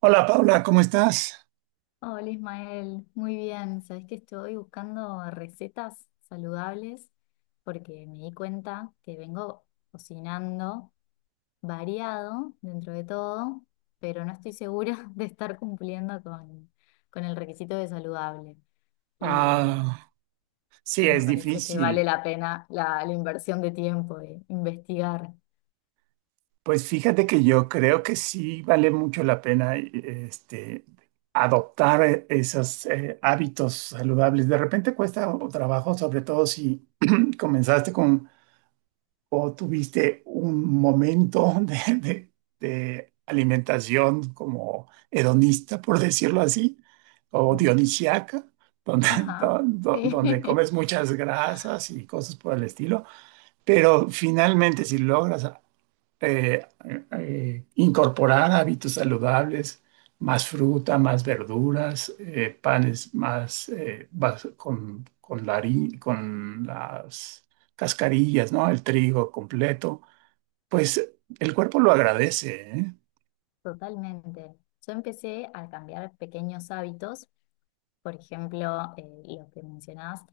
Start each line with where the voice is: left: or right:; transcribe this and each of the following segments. right: Hola Paula, ¿cómo estás?
left: Hola Ismael, muy bien. Sabes que estoy buscando recetas saludables porque me di cuenta que vengo cocinando variado dentro de todo, pero no estoy segura de estar cumpliendo con el requisito de saludable. Y,
right: Ah, sí,
left: y me
right: es
left: parece que vale
right: difícil.
left: la pena la inversión de tiempo de investigar.
right: Pues fíjate que yo creo que sí vale mucho la pena adoptar esos hábitos saludables. De repente cuesta trabajo, sobre todo si comenzaste con o tuviste un momento de alimentación como hedonista, por decirlo así, o dionisiaca, donde,
left: Ajá,
right: donde
left: sí,
right: comes muchas grasas y cosas por el estilo. Pero finalmente, si logras eh, incorporar hábitos saludables, más fruta, más verduras, panes más con, la con las cascarillas, ¿no? El trigo completo, pues el cuerpo lo agradece, ¿eh?
left: totalmente. Yo empecé a cambiar pequeños hábitos. Por ejemplo, lo que mencionabas,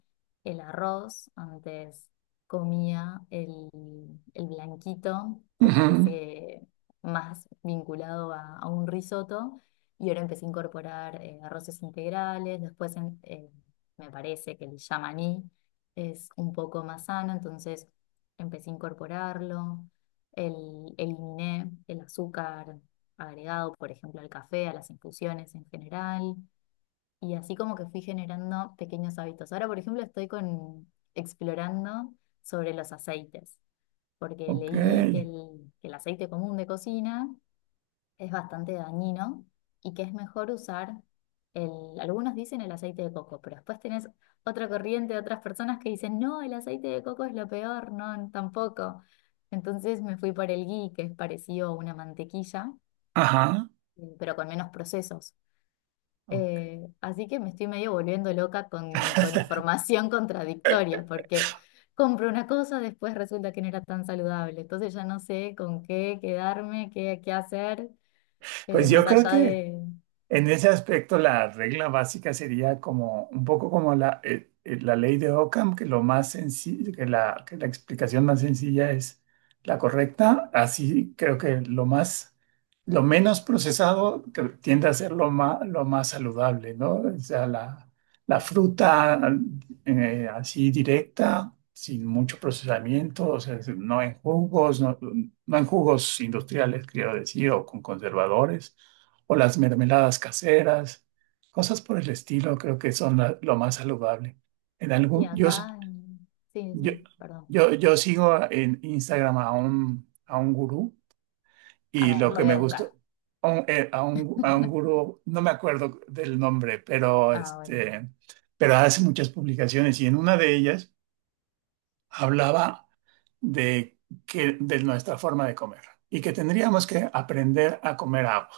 left: el arroz, antes comía el blanquito, que
right: Ujú.
left: parece más vinculado a un risotto, y ahora empecé a incorporar arroces integrales, después me parece que el yamaní es un poco más sano, entonces empecé a incorporarlo, eliminé el azúcar agregado, por ejemplo, al café, a las infusiones en general, y así como que fui generando pequeños hábitos. Ahora, por ejemplo, explorando sobre los aceites, porque
right: Ok.
left: leí que que el aceite común de cocina es bastante dañino y que es mejor usar algunos dicen el aceite de coco, pero después tenés otra corriente, otras personas que dicen, no, el aceite de coco es lo peor, no, tampoco. Entonces me fui por el ghee, que es parecido a una mantequilla,
right: Ajá.
left: pero con menos procesos.
right: Ok.
left: Así que me estoy medio volviendo loca con información contradictoria, porque compro una cosa, después resulta que no era tan saludable. Entonces ya no sé con qué quedarme, qué hacer,
right: Pues yo
left: más
right: creo
left: allá
right: que
left: de...
right: en ese aspecto, la regla básica sería como un poco como la, la ley de Ockham, que lo más sencillo, que la explicación más sencilla es la correcta. Así creo que lo más, lo menos procesado que tiende a ser lo más saludable, ¿no? O sea, la
left: Tal cual.
right: fruta así directa, sin mucho procesamiento, o sea, no en jugos, no en jugos industriales, quiero decir, o con conservadores o las mermeladas caseras, cosas por el estilo, creo que son lo más saludable. En
left: Y
right: algún, yo, s-
left: acá, sí, sí,
right: yo,
left: perdón.
right: yo sigo en Instagram a un gurú
left: A
right: y
left: ver,
right: lo
left: lo
right: que
left: voy a
right: me gustó,
left: buscar.
right: a un gurú, no me acuerdo del nombre, pero,
left: Ah, bueno.
right: pero hace muchas publicaciones y en una de ellas hablaba de, que, de nuestra forma de comer y que tendríamos que aprender a comer agua.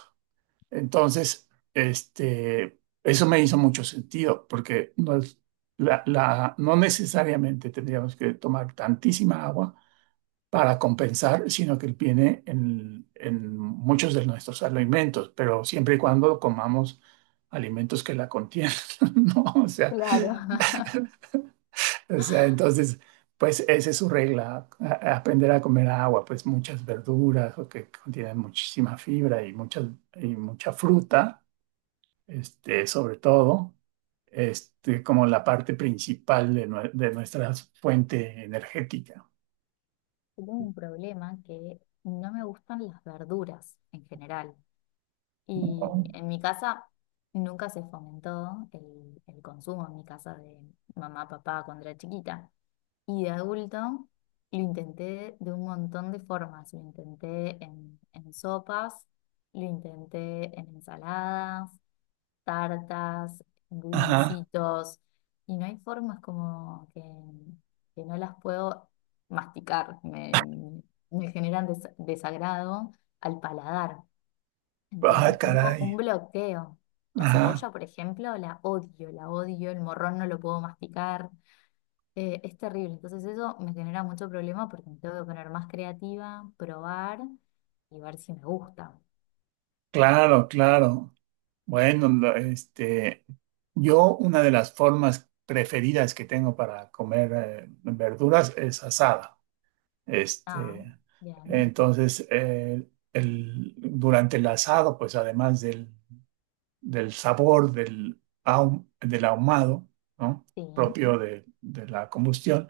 right: Entonces, eso me hizo mucho sentido, porque no, no necesariamente tendríamos que tomar tantísima agua para compensar, sino que viene en muchos de nuestros alimentos, pero siempre y cuando comamos alimentos que la contienen, ¿no? O sea,
left: Claro.
right: Claro. O sea, entonces, pues esa es su regla, a aprender a comer agua, pues muchas verduras o que contienen muchísima fibra y, muchas, y mucha fruta sobre todo, como la parte principal de, de nuestra fuente energética.
left: Tengo un problema, que no me gustan las verduras en general. Y en mi casa nunca se fomentó el consumo en mi casa de mamá, papá cuando era chiquita. Y de adulto lo intenté de un montón de formas. Lo intenté en sopas, lo intenté en ensaladas, tartas,
right: Ajá.
left: bullicitos. Y no hay formas como que no las puedo masticar. Me generan desagrado al paladar.
right: Ah,
left: Entonces tengo un
right: caray.
left: bloqueo. La cebolla,
right: Ajá.
left: por ejemplo, la odio, el morrón no lo puedo masticar, es terrible. Entonces eso me genera mucho problema porque me tengo que poner más creativa, probar y ver si me gusta.
right: Claro, claro. Bueno, yo una de las formas preferidas que tengo para comer verduras es asada.
left: Ah,
right: Este,
left: bien,
right: entonces, el, durante el asado, pues además del del sabor del, del ahumado, ¿no?
left: sí.
right: propio de la combustión,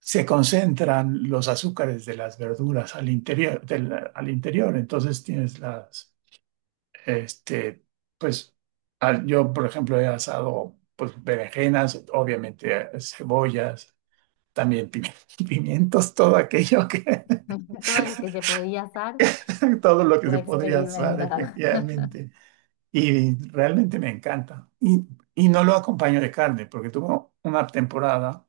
right: se concentran los azúcares de las verduras al interior, al interior. Entonces tienes las, este, pues, yo, por ejemplo, he asado, pues, berenjenas, obviamente, cebollas, también pimientos, todo aquello que,
left: Todo lo que se podía hacer
right: todo lo que se
left: fue
right: podría asar,
left: experimentar.
right: efectivamente. Y realmente me encanta. Y no lo acompaño de carne, porque tuve una temporada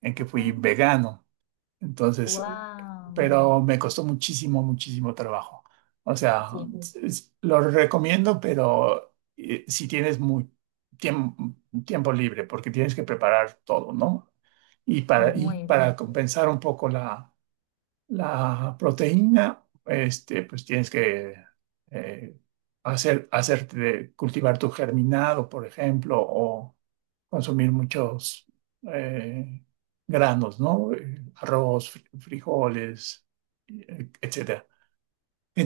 right: en que fui vegano. Entonces,
left: Wow.
right: pero me costó muchísimo, muchísimo trabajo. O sea,
left: Sí,
right: lo recomiendo, pero si tienes muy tiempo, tiempo libre, porque tienes que preparar todo, ¿no?
left: es
right: Y
left: muy
right: para
left: difícil.
right: compensar un poco la, la proteína, pues tienes que eh, hacer, cultivar tu germinado, por ejemplo, o consumir muchos eh, granos, ¿no? Arroz, frijoles, etcétera.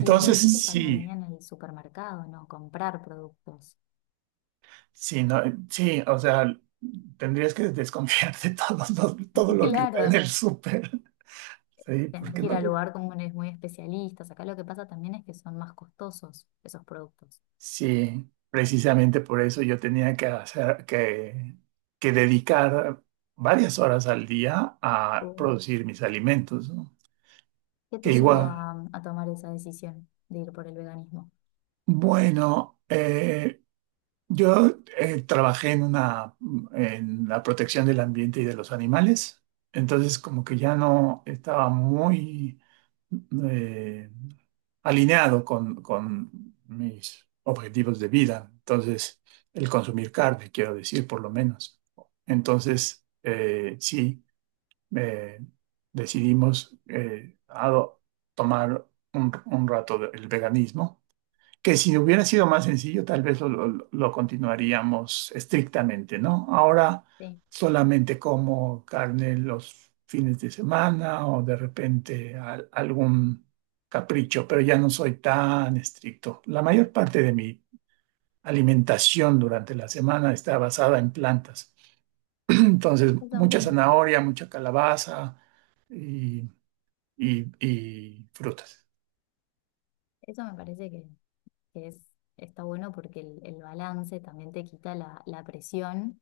left: Y es muy
right: ujú,
left: difícil para mí
right: sí,
left: en el supermercado, ¿no? Comprar productos.
right: sí, no, sí, o sea, tendrías que desconfiar de todo lo que está en
left: Claro.
right: el súper, sí,
left: Tenés
right: porque
left: que ir
right: no.
left: al lugar con unos muy especialistas. Acá lo que pasa también es que son más costosos esos productos.
right: Sí, precisamente por eso yo tenía que hacer que dedicar varias horas al día a
left: Uh,
right: producir mis alimentos, ¿no?
left: ¿Qué
right: Que
left: te
right: igual,
left: llevó a tomar esa decisión de ir por el veganismo?
right: bueno, yo trabajé en una en la protección del ambiente y de los animales, entonces como que ya no estaba muy eh, alineado con mis objetivos de vida. Entonces, el consumir carne, quiero decir, por lo menos. Entonces, sí, eh, decidimos tomar un el veganismo que si hubiera sido más sencillo, tal vez lo continuaríamos estrictamente, ¿no? Ahora
left: Sí,
right: solamente como carne los fines de semana o de repente algún capricho, pero ya no soy tan estricto. La mayor parte de mi alimentación durante la semana está basada en plantas. Entonces,
left: eso,
right: mucha
left: m-
right: zanahoria, mucha calabaza y, y frutas.
left: eso me parece que es, está bueno porque el balance también te quita la presión.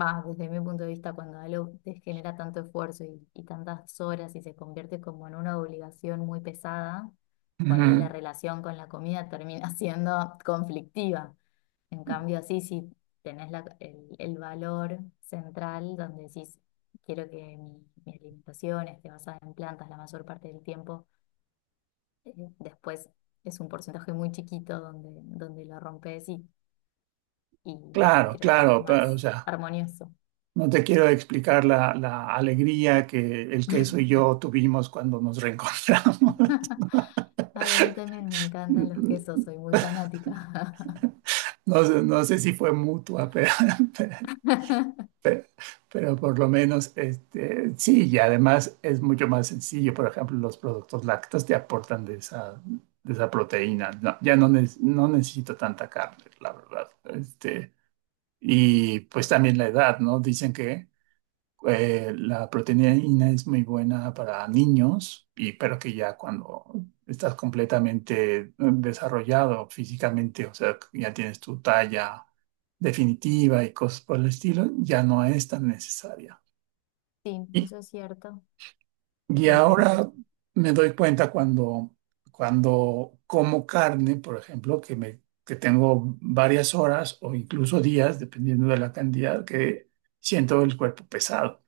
left: Va, desde mi punto de vista, cuando algo te genera tanto esfuerzo y tantas horas y se convierte como en una obligación muy pesada, por ahí la
right: Ujú.
left: relación con la comida termina siendo conflictiva. En cambio, así sí, tenés el valor central donde decís, quiero que mi alimentación esté basada en plantas la mayor parte del tiempo. Eh, Después es un porcentaje muy chiquito donde, donde lo rompes y
right: Claro,
left: creo que
right: claro,
left: es
right: pero, o
left: más
right: sea.
left: armonioso.
right: No te quiero explicar la, la alegría que el queso y yo tuvimos cuando nos reencontramos.
left: Ay, a mí también me encantan los quesos, soy muy fanática.
right: No, sé no sé si fue mutua, pero, pero, pero pero por lo menos sí, y además es mucho más sencillo. Por ejemplo, los productos lácteos te aportan de esa proteína. No, ya no, no necesito tanta carne, la verdad. Este, y pues también la edad, ¿no? Dicen que la proteína es muy buena para niños, y, pero que ya cuando estás completamente desarrollado físicamente, o sea, que ya tienes tu talla definitiva y cosas por el estilo, ya no es tan necesaria.
left: Sí,
right: Y,
left: eso es cierto,
right: y
left: lo escucho.
right: ahora me doy cuenta cuando, cuando como carne, por ejemplo, que me, que tengo varias horas o incluso días, dependiendo de la cantidad, que siento el cuerpo pesado.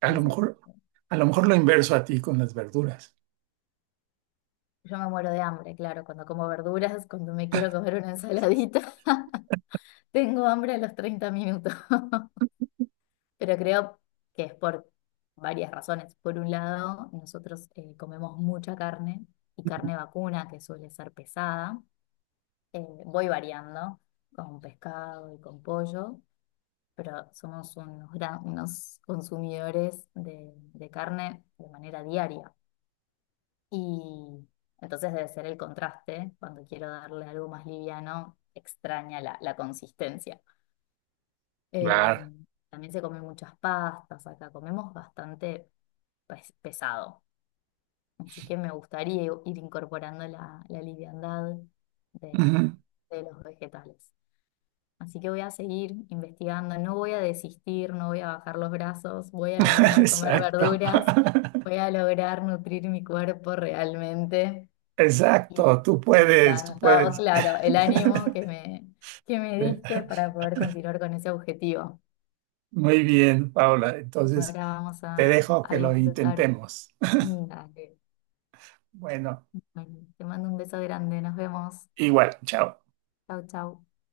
right: A lo
left: Dicen,
right: mejor, a lo mejor lo inverso a ti con las verduras.
left: yo me muero de hambre, claro, cuando como verduras, cuando me quiero comer una ensaladita, tengo hambre a los 30 minutos. Pero creo que es por varias razones. Por un lado, nosotros comemos mucha carne y carne vacuna, que suele ser pesada. Voy variando con pescado y con pollo, pero somos unos, unos consumidores de carne de manera diaria. Y entonces debe ser el contraste, cuando quiero darle algo más liviano, extraña la consistencia. Eh,
right: Claro.
left: También se comen muchas pastas acá, comemos bastante pesado. Así que me gustaría ir incorporando la liviandad de,
right: Ujú.
left: de los vegetales. Así que voy a seguir investigando, no voy a desistir, no voy a bajar los brazos, voy a lograr comer
right: Exacto.
left: verduras, voy a lograr nutrir mi cuerpo realmente.
right: Exacto,
left: Y
right: tú
left: me
right: puedes, tú
left: encantó,
right: puedes.
left: claro, el ánimo que me
right: Ve.
left: diste para poder continuar con ese objetivo.
right: Muy bien, Paula. Entonces,
left: Ahora vamos
right: te dejo
left: a
right: que lo
left: disfrutar.
right: intentemos.
left: Dale.
right: Bueno,
left: Bueno, te mando un beso grande, nos vemos.
right: igual, chao.
left: Chau, chau.